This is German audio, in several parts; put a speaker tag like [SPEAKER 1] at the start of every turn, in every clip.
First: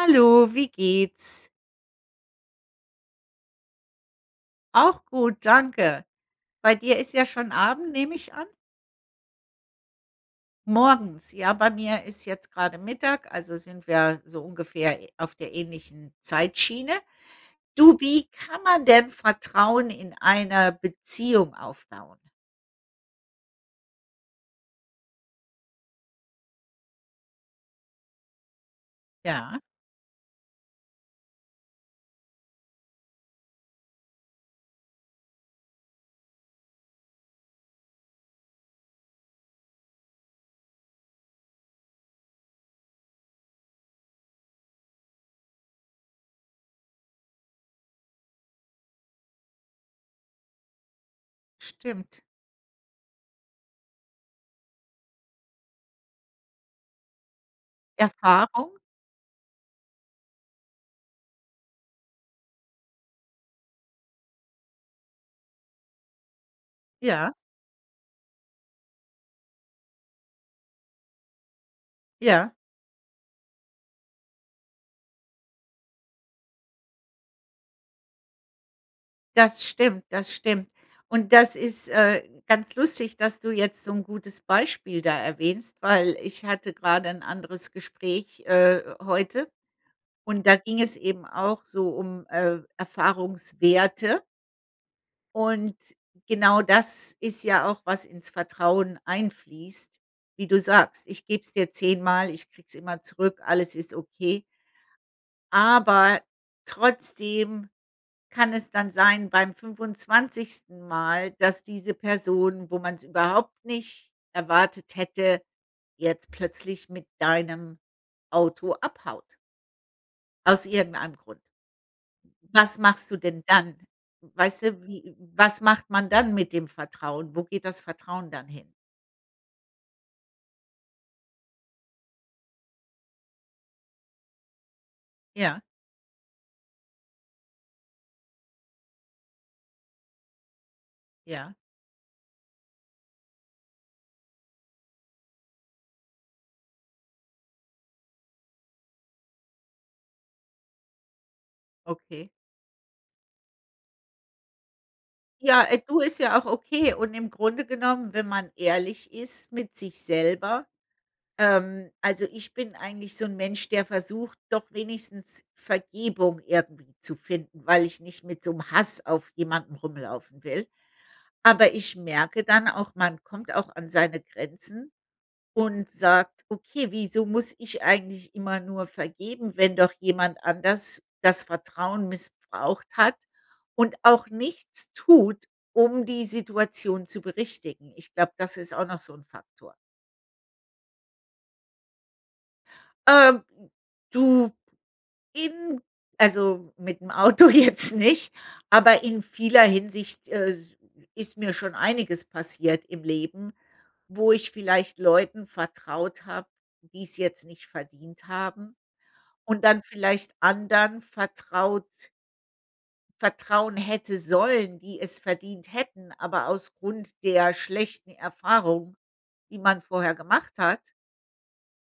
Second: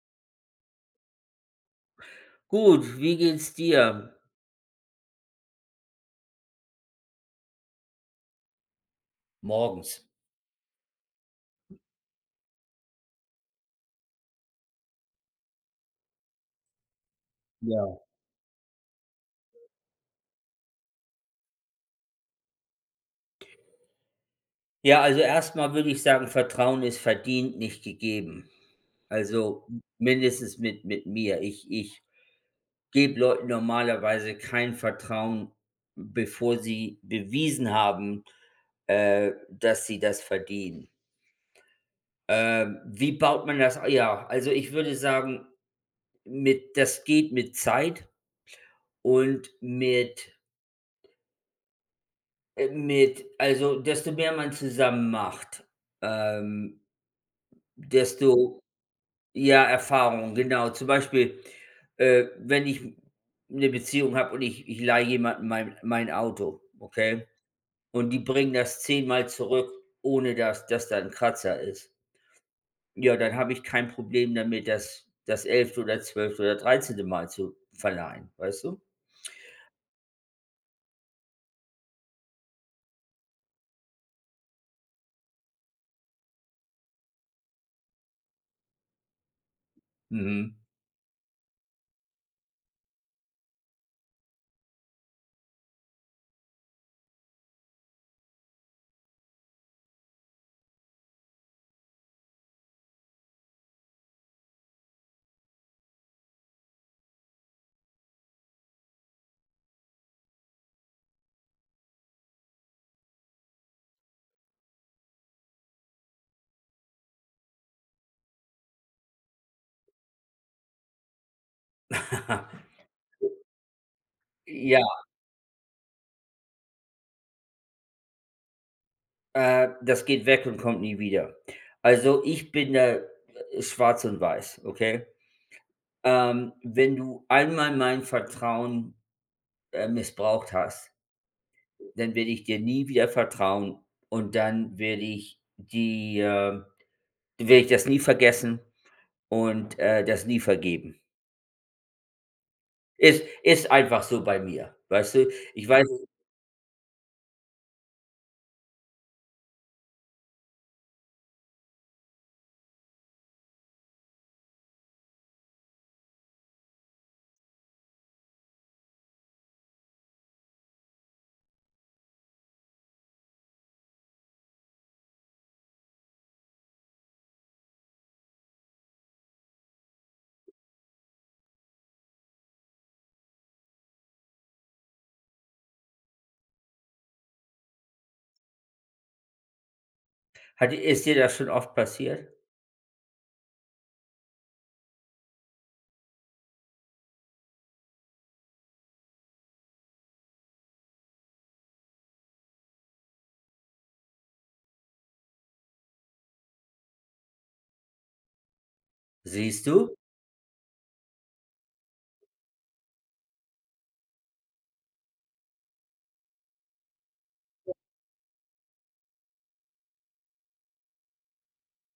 [SPEAKER 1] Hallo, wie geht's?
[SPEAKER 2] Gut, wie geht's dir?
[SPEAKER 1] Auch gut, danke. Bei dir ist ja schon Abend, nehm ich an?
[SPEAKER 2] Morgens.
[SPEAKER 1] Morgens, ja. Bei mir ist jetzt grade Mittag, also sind wir so ungefähr auf der ähnlichen Zeitschiene.
[SPEAKER 2] Ja.
[SPEAKER 1] Du, wie kann man denn Vertrauen in einer Beziehung aufbauen?
[SPEAKER 2] Ja, also erst mal würde ich sagen, Vertrauen ist verdient, nicht gegeben.
[SPEAKER 1] Ja?
[SPEAKER 2] Also mindestens mit mit mir. Ich ich gebe Leuten normalerweise kein Vertrauen, bevor sie bewiesen haben, äh, dass sie das verdienen. Äh, wie baut man das ja, also ich würde sagen, mit das geht mit Zeit und mit
[SPEAKER 1] Stimmt.
[SPEAKER 2] äh, mit also, desto mehr man zusammen macht, ähm, desto
[SPEAKER 1] Erfahrung?
[SPEAKER 2] ja, Erfahrung, genau. Zum Beispiel, äh, wenn ich 'ne Beziehung habe und ich ich leihe jemanden mein mein Auto, okay,
[SPEAKER 1] Ja?
[SPEAKER 2] und die bringen das 10 mal zurück, ohne dass dass da 'n Kratzer ist.
[SPEAKER 1] Ja?
[SPEAKER 2] Ja, dann habe ich kein Problem damit, das das 11. oder 12. oder 13. Mal zu verleihen, weißt du?
[SPEAKER 1] Das stimmt, das stimmt. Und das ist, äh, ganz lustig, dass du jetzt so 'n gutes Beispiel da erwähnst, weil ich hatte gerade ein anderes Gespräch, äh, heute. Und da
[SPEAKER 2] Mhm.
[SPEAKER 1] ging es eben auch so um, äh, Erfahrungswerte. Und genau das ist ja auch, was ins Vertrauen einfließt, wie du sagst. Ich geb's dir 10 mal, ich krieg's immer zurück, alles ist okay. Aber trotzdem kann es dann sein beim 25 Mal, dass diese Person, wo man's überhaupt nicht erwartet hätte, jetzt plötzlich mit deinem Auto abhaut aus irgendeinem Grund. Was machst du denn dann? Weißt
[SPEAKER 2] J
[SPEAKER 1] du,
[SPEAKER 2] ja.
[SPEAKER 1] wie was macht man dann mit dem Vertrauen? Wo geht das Vertrauen dann hin?
[SPEAKER 2] Äh, das geht weg und kommt nie wieder. Also, ich bin da schwarz und weiß, okay?
[SPEAKER 1] Ja.
[SPEAKER 2] Ähm, wenn du einmal mein Vertrauen, äh, missbraucht hast,
[SPEAKER 1] Ja.
[SPEAKER 2] dann werde ich dir nie wieder vertrauen und dann werde ich die äh, dann werde ich das nie vergessen und, äh, das nie vergeben.
[SPEAKER 1] Okay.
[SPEAKER 2] Ist ist einfach so bei mir, weißt du?
[SPEAKER 1] Ja,
[SPEAKER 2] Ich
[SPEAKER 1] äh,
[SPEAKER 2] weiß
[SPEAKER 1] du ist ja auch okay und im Grunde genommen, wenn man ehrlich ist mit sich selber, ähm also, ich bin eigentlich so 'n Mensch, der versucht doch wenigstens Vergebung irgendwie zu finden, weil ich nicht mit so 'n Hass auf jemanden rumlaufen will. Aber ich merke dann auch, man kommt auch an seine Grenzen und sagt: „Okay, wieso muss ich eigentlich immer nur vergeben, wenn doch jemand anders das Vertrauen missbraucht hat und auch nichts tut, um die Situation zu berichtigen?“ Ich glaube, das ist auch noch so 'n Faktor.
[SPEAKER 2] Hat e ist dir das schon oft passiert?
[SPEAKER 1] Äh, du, eben also, mit dem Auto jetzt nicht, aber in vieler Hinsicht, äh, s ist mir schon einiges passiert im Leben, wo ich vielleicht Leuten vertraut habe, die's jetzt nicht verdient haben und
[SPEAKER 2] Siehst
[SPEAKER 1] dann
[SPEAKER 2] du?
[SPEAKER 1] vielleicht anderen vertraut vertrauen hätte sollen, die es verdient hätten, aber aus Grund der schlechten Erfahrung, die man vorher gemacht hat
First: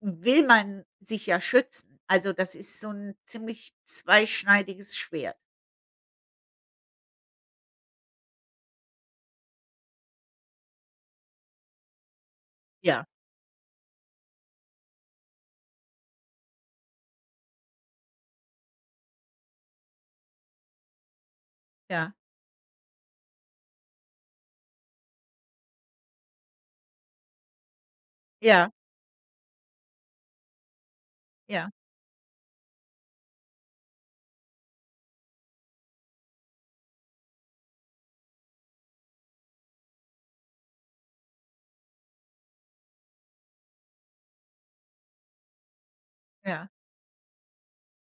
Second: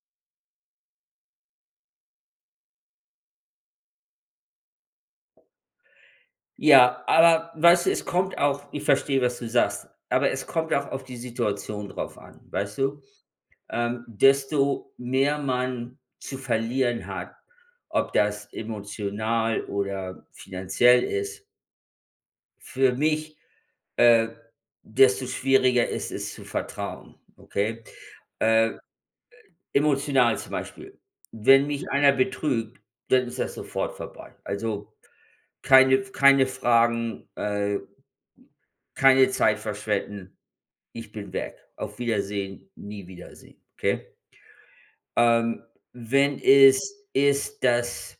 [SPEAKER 1] will man sich ja schützen. Also, das ist so 'n ziemlich zweischneidiges Schwert.
[SPEAKER 2] Ja, aber weißt du, es kommt auch ich verstehe, was du sagst, aber es kommt auch auf die Situation drauf an, weißt du?
[SPEAKER 1] Ja.
[SPEAKER 2] Ähm, desto mehr man zu verlieren hat, ob das emotional oder finanziell ist
[SPEAKER 1] Ja.
[SPEAKER 2] für mich, äh, desto schwieriger ist es zu vertrauen, okay?
[SPEAKER 1] Ja.
[SPEAKER 2] Äh e emotional zum Beispiel, wenn
[SPEAKER 1] Ja.
[SPEAKER 2] mich einer betrügt, dann ist das sofort vorbei. Also, keine F keine Fragen, äh, keine Zeit verschwenden, ich bin weg. Auf Wiedersehen, nie Wiedersehen, okay? Ähm, wenn
[SPEAKER 1] Ja.
[SPEAKER 2] es ist, dass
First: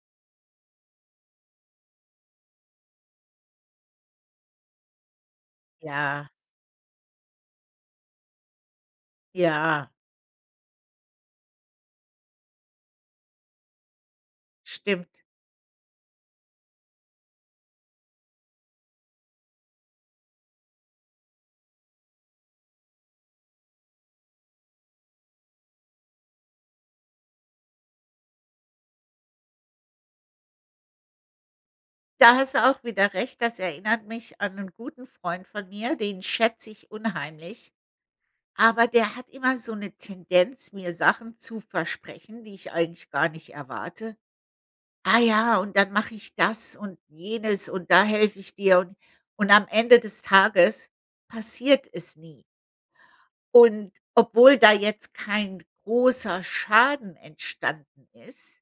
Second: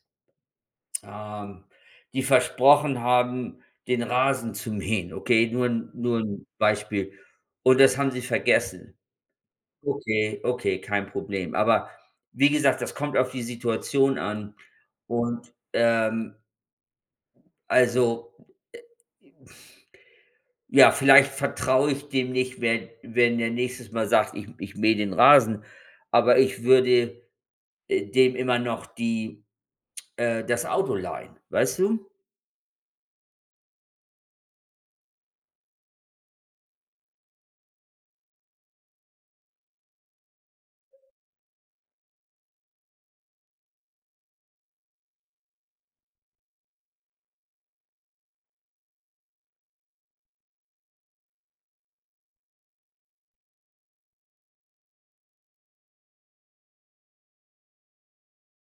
[SPEAKER 2] ähm, die versprochen haben, den Rasen zu mähen, okay, nur 'n nur
[SPEAKER 1] Ja.
[SPEAKER 2] 'n Beispiel. Und das haben Sie vergessen.
[SPEAKER 1] Ja.
[SPEAKER 2] Okay, okay, kein Problem. Aber wie gesagt, das kommt auf die Situation an
[SPEAKER 1] Stimmt.
[SPEAKER 2] und, ähm also, äh ja, vielleicht vertraue ich dem nicht, wenn wenn der nächstes Mal sagt: „Ich ich mähe den Rasen“, aber ich würde, äh, dem immer noch die äh, das Auto leihen, weißt du?
[SPEAKER 1] Da hast du auch wieder Recht. Das erinnert mich an 'nen guten Freund von mir, den schätz ich unheimlich. Aber der hat immer so 'ne Tendenz, mir Sachen zu versprechen, die ich eigentlich gar nicht erwarte. „Ah, ja, und dann mach ich das und jenes und da helfe ich dir“, und und am Ende des Tages passiert es nie. Und obwohl da jetzt kein großer Schaden entstanden ist,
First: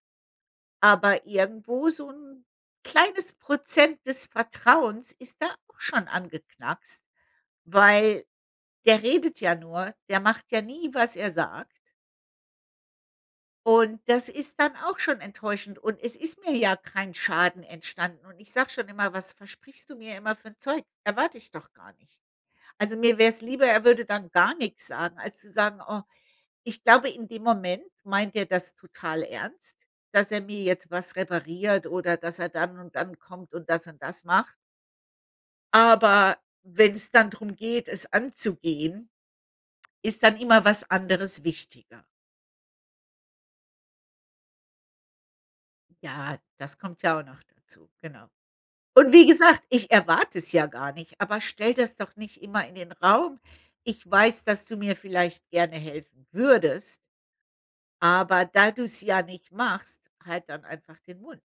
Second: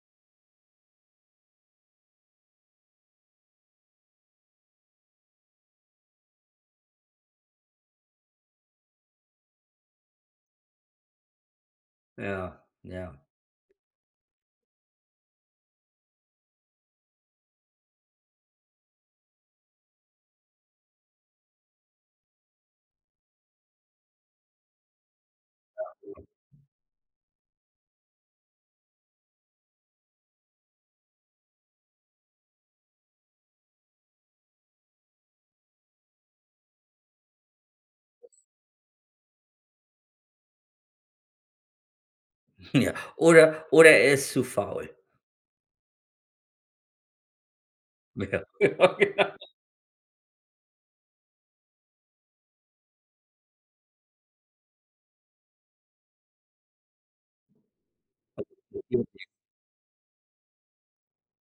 [SPEAKER 1] aber irgendwo so 'n kleines Prozent des Vertrauens ist da auch schon angeknackst, weil der redet ja nur, der macht ja nie, was er sagt.
[SPEAKER 2] Ja, ja.
[SPEAKER 1] Und das ist dann auch schon enttäuschend und es ist mir ja kein Schaden entstanden und ich sage schon immer, was versprichst du mir immer für 'n Zeug? Erwarte ich doch gar nicht. Also, mir wär's lieber, er würde dann gar nix sagen, als zu sagen oh, ich glaube, in dem Moment meint er das total ernst, dass er mir jetzt was repariert oder dass er dann und dann kommt und das und das macht. Aber wenn's dann drum geht, es anzugehen, ist dann immer was anderes wichtiger.
[SPEAKER 2] Ja. Oder oder er ist zu faul.
[SPEAKER 1] Ja, das kommt ja auch noch dazu, genau.
[SPEAKER 2] Ja, ja
[SPEAKER 1] Und wie
[SPEAKER 2] genau.
[SPEAKER 1] gesagt, ich erwarte es ja gar nicht, aber stelle das doch nicht immer in den Raum. Ich weiß, dass du mir vielleicht gerne helfen würdest aber da du's ja
[SPEAKER 2] [unintelligible]
[SPEAKER 1] nicht machst, halt dann einfach den Mund.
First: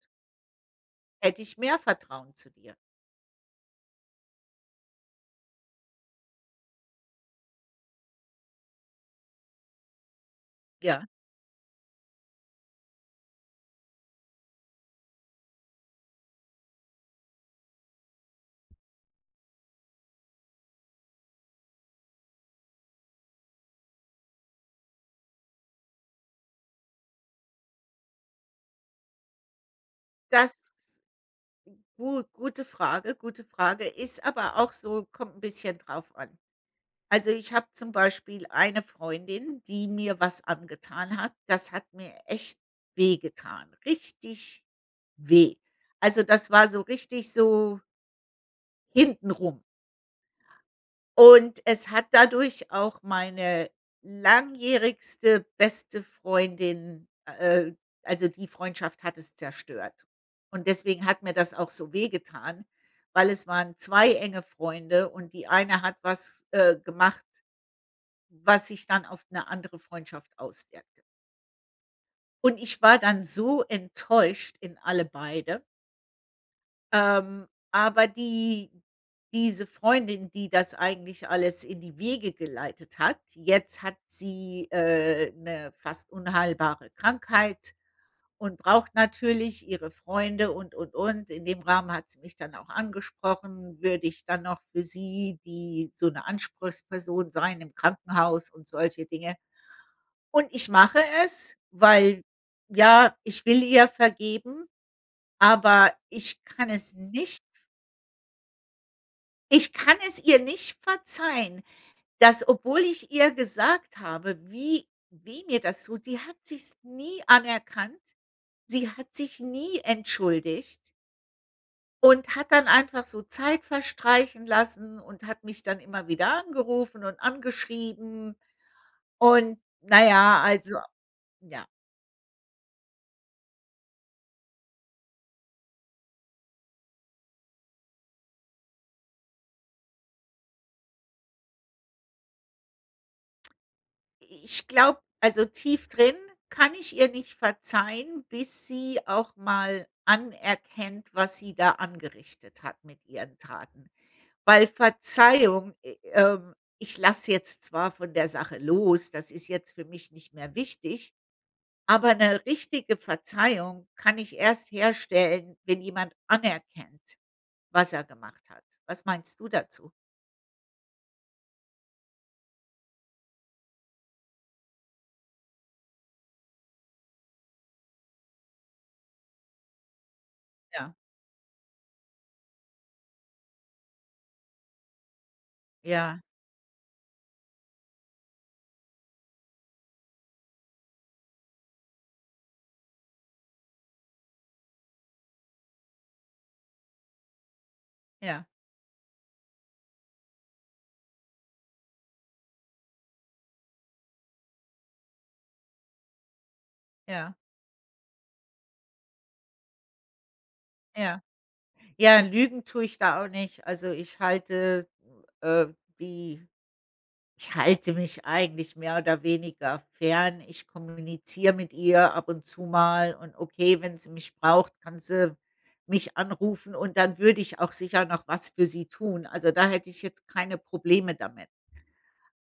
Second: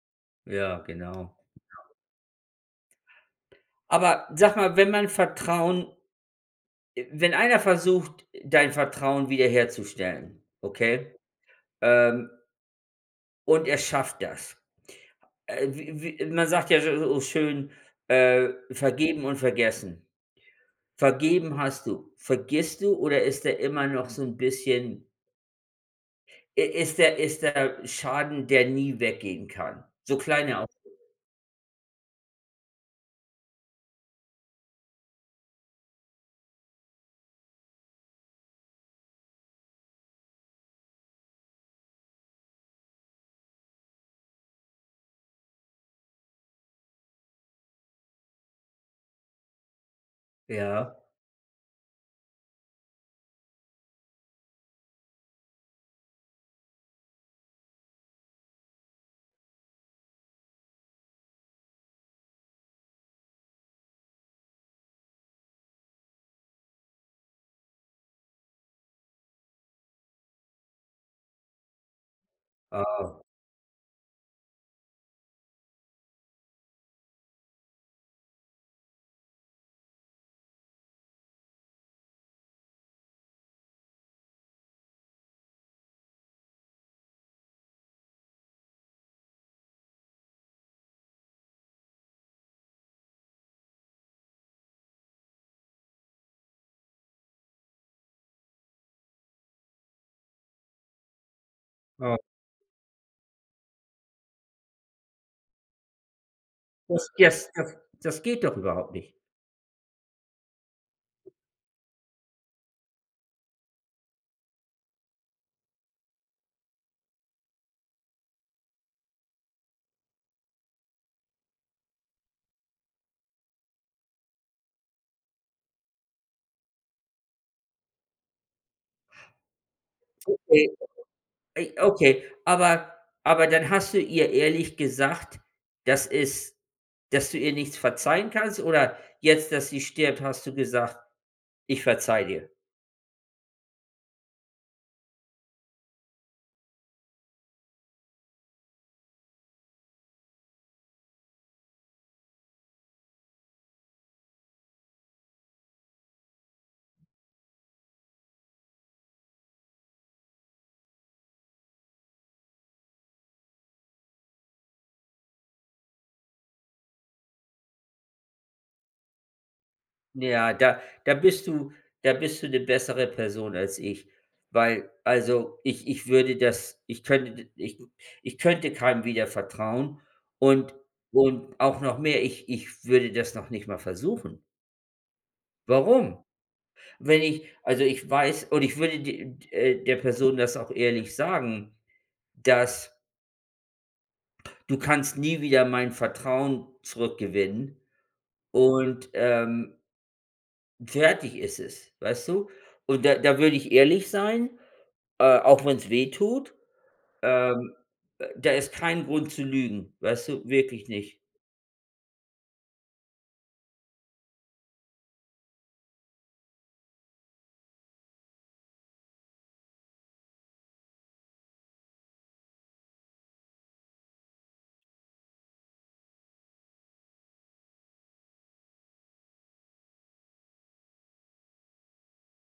[SPEAKER 2] Ja, genau.
[SPEAKER 1] Hätte ich mehr Vertrauen zu dir.
[SPEAKER 2] Aber sag mal, wenn man Vertrauen wenn einer versucht, dein Vertrauen wiederherzustellen,
[SPEAKER 1] Ja?
[SPEAKER 2] okay? Ähm und er schafft das. Äh, w w man sagt ja s so schön, äh: „Vergeben und vergessen.“ Vergeben hast du, vergisst du oder ist der immer noch so 'n bisschen i ist der ist der Schaden, der nie weggehen kann? So klein er auch
[SPEAKER 1] Das gu gute Frage, gute Frage. Ist aber auch so, kommt 'n bisschen drauf an. Also, ich habe zum Beispiel eine Freundin, die mir was angetan hat. Das hat mir echt weh getan, richtig weh. Also, das war so richtig so hintenrum.
[SPEAKER 2] Ja.
[SPEAKER 1] Und es hat dadurch auch meine langjährigste beste Freundin äh, also, die Freundschaft hat es zerstört. Und deswegen hat mir das auch so weh getan, weil es waren 2 enge Freunde und die eine hat was, äh, gemacht was sich dann auf 'ne andere Freundschaft auswirkte. Und ich war
[SPEAKER 2] Ah.
[SPEAKER 1] dann so enttäuscht in alle beide. Ähm, aber die diese Freundin, die das eigentlich alles in die Wege geleitet hat jetzt hat sie, äh, 'ne fast unheilbare Krankheit und braucht natürlich ihre Freunde und und und. In dem Rahmen hat sie mich dann auch angesprochen, würde ich dann noch für sie, die so 'ne Anspruchsperson sein im Krankenhaus und solche Dinge. Und ich mache es,
[SPEAKER 2] Ah.
[SPEAKER 1] weil ja, ich will ihr vergeben, aber ich kann es
[SPEAKER 2] Das
[SPEAKER 1] nicht.
[SPEAKER 2] das das das geht doch überhaupt nicht.
[SPEAKER 1] Ich kann es ihr nicht verzeihen dass, obwohl ich ihr gesagt habe, wie weh mir das tut, die hat sich's nie anerkannt. Sie hat sich nie entschuldigt. Und hat dann einfach so Zeit verstreichen lassen und hat mich dann immer wieder angerufen und angeschrieben. Und na ja
[SPEAKER 2] Okay,
[SPEAKER 1] also, ja.
[SPEAKER 2] ey okay, aber aber dann hast du ihr ehrlich gesagt, dass es dass du ihr nichts verzeihen kannst oder jetzt, dass sie stirbt, hast du gesagt: „Ich verzeihe dir“?
[SPEAKER 1] I ich glaube also, tief drin kann ich ihr nicht verzeihen, bis sie auch mal anerkennt, was sie da angerichtet hat mit ihren Taten. Weil Verzeihung äh, ähm, ich lass jetzt zwar von der Sache los, das ist jetzt für mich nicht mehr wichtig, aber 'ne richtige Verzeihung kann ich erst herstellen, wenn jemand anerkennt, was er gemacht hat. Was meinst du dazu?
[SPEAKER 2] Ja, da da bist du da bist du 'ne bessere Person als ich, weil also, ich ich würde das ich könnte ich ich könnte keinem wieder vertrauen und
[SPEAKER 1] Ja.
[SPEAKER 2] und auch noch mehr, ich ich würde das noch nicht mal versuchen.
[SPEAKER 1] Ja.
[SPEAKER 2] Warum? Wenn ich also, ich weiß und ich würde d d äh, der Person das auch ehrlich sagen, dass :„du kannst nie wieder mein Vertrauen zurückgewinnen“,
[SPEAKER 1] Ja.
[SPEAKER 2] und, ähm fertig ist es, weißt du? Und da da würde ich ehrlich sein, äh, auch wenn's weh tut,
[SPEAKER 1] Ja.
[SPEAKER 2] ähm, da ist kein Grund zu lügen, weißt du, wirklich nicht.
[SPEAKER 1] Ja. Ja, lügen tue ich da auch nicht. Also, ich halte, äh, die ich halte mich eigentlich mehr oder weniger fern. Ich kommuniziere mit ihr ab und zu mal und okay, wenn sie mich braucht, kann sie mich anrufen und dann würde ich auch sicher noch was für sie tun. Also, da hätte ich jetzt keine Probleme damit.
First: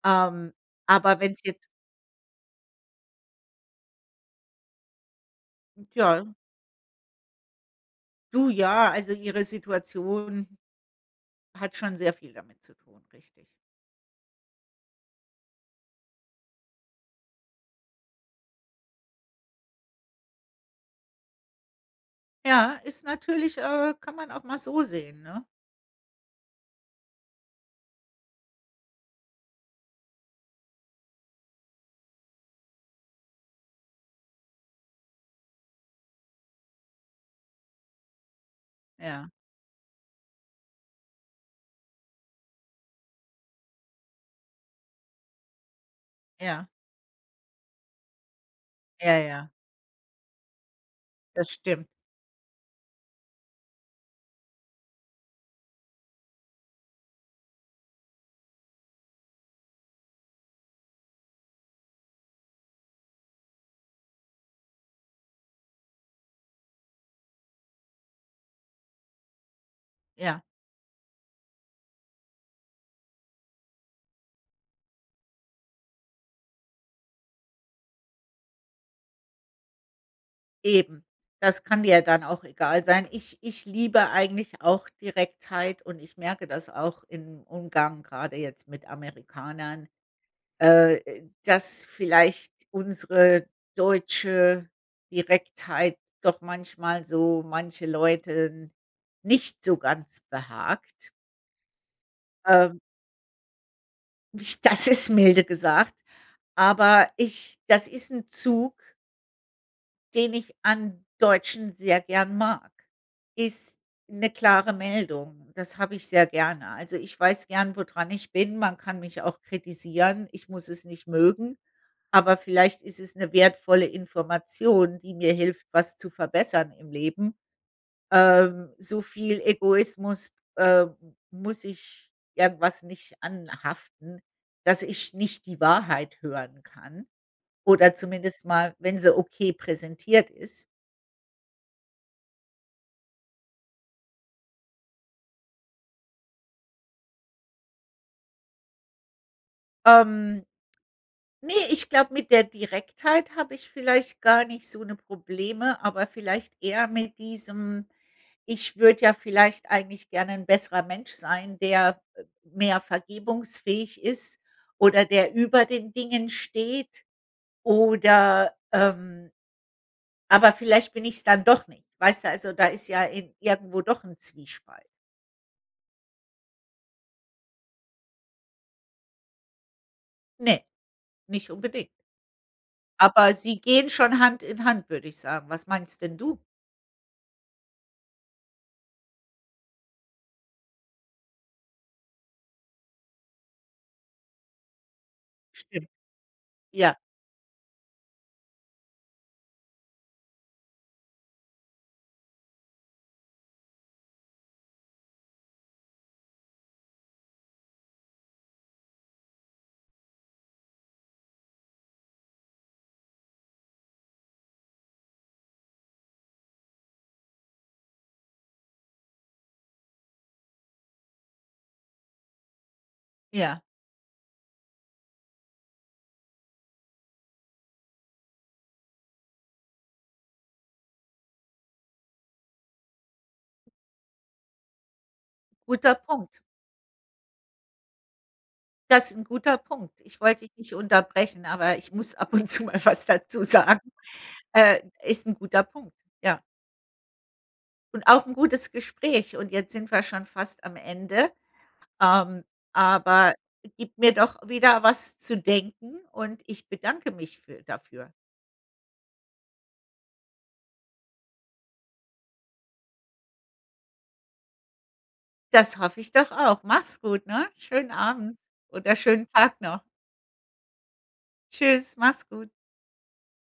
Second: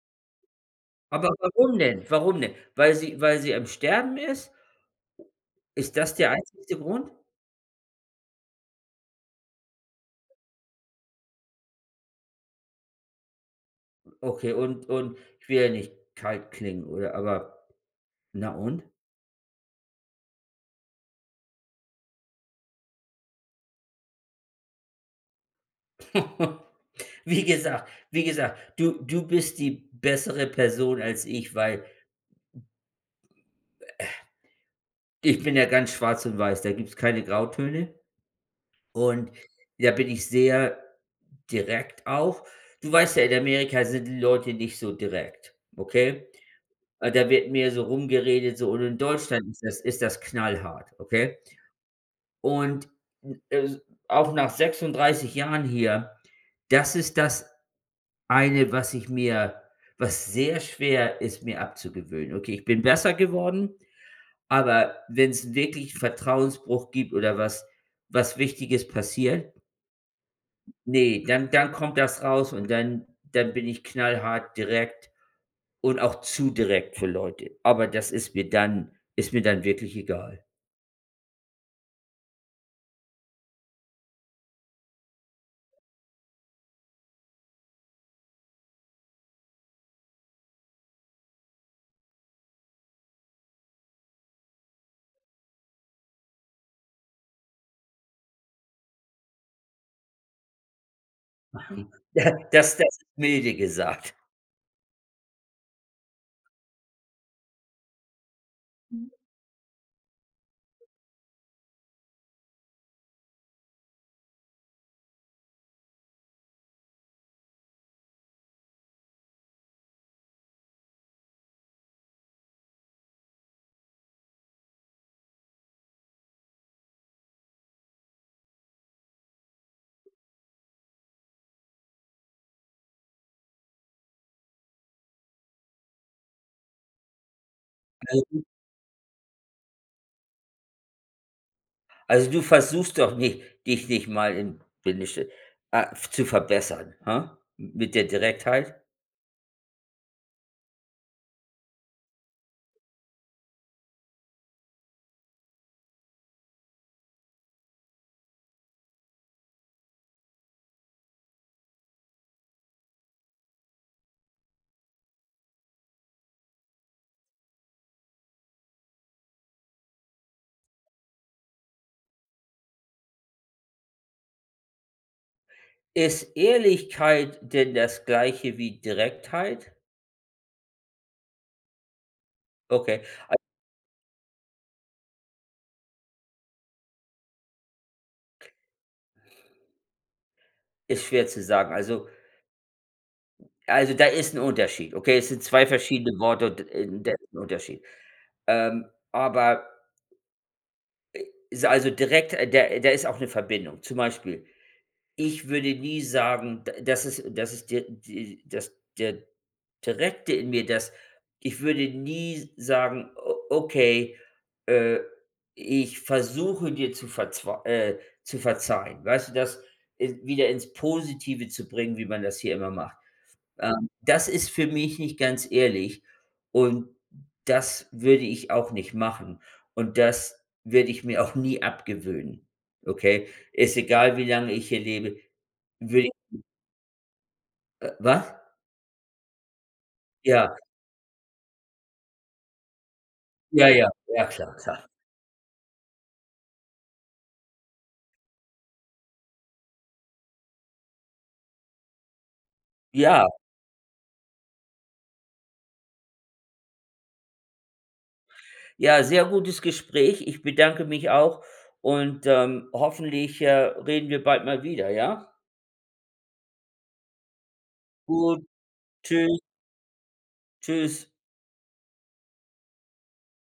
[SPEAKER 1] Ähm, aber
[SPEAKER 2] Aber
[SPEAKER 1] wenn's jetzt
[SPEAKER 2] warum denn? Warum denn? Weil sie weil sie im Sterben ist?
[SPEAKER 1] Hm,
[SPEAKER 2] Ist das der
[SPEAKER 1] [unintelligible]
[SPEAKER 2] einzigste Grund?
[SPEAKER 1] Du, ja, also, ihre Situation hat schon sehr viel damit zu tun, richtig.
[SPEAKER 2] Okay, und und ich will ja nicht kalt klingen oder aber na und?
[SPEAKER 1] Ja, ist natürlich, äh kann man auch mal so sehen, ne?
[SPEAKER 2] Wie gesagt wie gesagt, du du bist die bessere Person als ich, weil äh, ich bin ja ganz schwarz und weiß, da gibt's keine Grautöne.
[SPEAKER 1] Ja.
[SPEAKER 2] Und, ja bin ich sehr direkt auch. Du weißt ja, in Amerika sind die Leute nicht so direkt, okay?
[SPEAKER 1] Ja.
[SPEAKER 2] Ah, da wird mehr so rumgeredet so und in
[SPEAKER 1] Ja,
[SPEAKER 2] Deutschland
[SPEAKER 1] ja.
[SPEAKER 2] ist das ist das knallhart, okay?
[SPEAKER 1] Das stimmt.
[SPEAKER 2] Und n äh, auch nach 36 Jahren hier, das ist das eine, was ich mir was sehr schwer ist, mir abzugewöhnen. Okay, ich bin besser geworden, aber wenn es wirklich Vertrauensbruch gibt oder was was Wichtiges passiert
[SPEAKER 1] Ja.
[SPEAKER 2] ne, dann dann kommt das raus und dann dann bin ich knallhart direkt und auch zu direkt für Leute. Aber das ist mir dann ist mir dann wirklich egal.
[SPEAKER 1] Eben. Das kann dir dann auch egal sein. Ich ich liebe eigentlich auch Direktheit und ich merke das auch im Umgang grade jetzt mit Amerikanern, äh, dass vielleicht unsere deutsche Direktheit doch manchmal so manche Leuten nicht so ganz behagt.
[SPEAKER 2] Mhm. Das
[SPEAKER 1] Ähm
[SPEAKER 2] das milde gesagt.
[SPEAKER 1] Das ist milde gesagt, aber ich das ist 'n Zug den ich an Deutschen sehr gern mag, ist 'ne klare Meldung. Das habe ich sehr gerne. Also, ich weiß gern, wo dran ich bin. Man kann mich auch kritisieren. Ich muss es nicht mögen. Aber vielleicht ist es 'ne wertvolle Information, die mir hilft, was zu verbessern im Leben. Ähm, so viel Egoismus, äh, muss ich irgendwas nicht anhaften, dass ich nicht die Wahrheit hören kann oder
[SPEAKER 2] Also
[SPEAKER 1] zumindest mal, wenn sie okay präsentiert ist.
[SPEAKER 2] also, du versuchst doch nicht, dich nicht mal im, [unintelligible] ah, zu verbessern, hm? Mit der Direktheit?
[SPEAKER 1] Ähm, ne, ich glaube, mit der Direktheit habe ich vielleicht gar nicht so 'ne Probleme, aber vielleicht eher mit diesem ich würde ja vielleicht eigentlich gerne 'n besserer Mensch sein, der, äh, mehr vergebungsfähig ist oder der über den Dingen steht oder, ähm aber vielleicht bin ich's dann doch nicht. Weißt du, also, da ist ja in irgendwo doch 'n Zwiespalt.
[SPEAKER 2] Ist Ehrlichkeit denn das Gleiche wie Direktheit?
[SPEAKER 1] Ne, nicht unbedingt.
[SPEAKER 2] Okay.
[SPEAKER 1] Aber
[SPEAKER 2] A
[SPEAKER 1] sie gehen schon Hand in Hand, würde ich sagen. Was meinst denn du?
[SPEAKER 2] Ist schwer zu sagen. Also also, da ist 'n Unterschied, okay? Es sind 2
[SPEAKER 1] Stimmt.
[SPEAKER 2] verschiedene Worte und, äh,
[SPEAKER 1] Ja.
[SPEAKER 2] und das ist 'n Unterschied. Ähm, aber äh, ist also, direkt der da ist auch 'ne Verbindung. Zum Beispiel, ich würde nie sagen, d das ist das ist der die das der Direkte in mir, das ich würde nie sagen: „O okay, äh, ich versuche dir zu verzw äh, zu verzeihen.“ Weißt du, das, äh, wieder ins Positive zu bringen, wie man das hier immer macht.
[SPEAKER 1] Ja.
[SPEAKER 2] Ähm, das ist für mich nicht ganz ehrlich und das würde ich auch nicht machen und das werde ich mir auch nie abgewöhnen, okay? Ist egal, wie lange ich hier lebe,
[SPEAKER 1] Guter
[SPEAKER 2] würde
[SPEAKER 1] Punkt.
[SPEAKER 2] [unintelligible] Äh, was?
[SPEAKER 1] Das ist 'n guter Punkt. Ich wollte
[SPEAKER 2] Ja.
[SPEAKER 1] dich nicht unterbrechen, aber ich muss ab und zu mal was dazu
[SPEAKER 2] Ja,
[SPEAKER 1] sagen.
[SPEAKER 2] ja. Ja, klar,
[SPEAKER 1] Äh,
[SPEAKER 2] klar.
[SPEAKER 1] ist 'n guter Punkt, ja. Und auch 'n gutes Gespräch und jetzt sind wir schon fast am Ende. Ähm,
[SPEAKER 2] Ja.
[SPEAKER 1] aber gibt mir doch wieder was zu denken und ich bedanke mich für dafür.
[SPEAKER 2] Ja, sehr gutes Gespräch. Ich bedanke mich auch und, ähm, hoffentlich, äh, reden wir bald mal wieder, ja?
[SPEAKER 1] Das hoffe ich doch auch. Mach's gut, ne? Schönen Abend
[SPEAKER 2] Gut,
[SPEAKER 1] oder
[SPEAKER 2] tschü
[SPEAKER 1] schönen Tag noch.
[SPEAKER 2] tschüss.
[SPEAKER 1] Tschüss, mach's gut.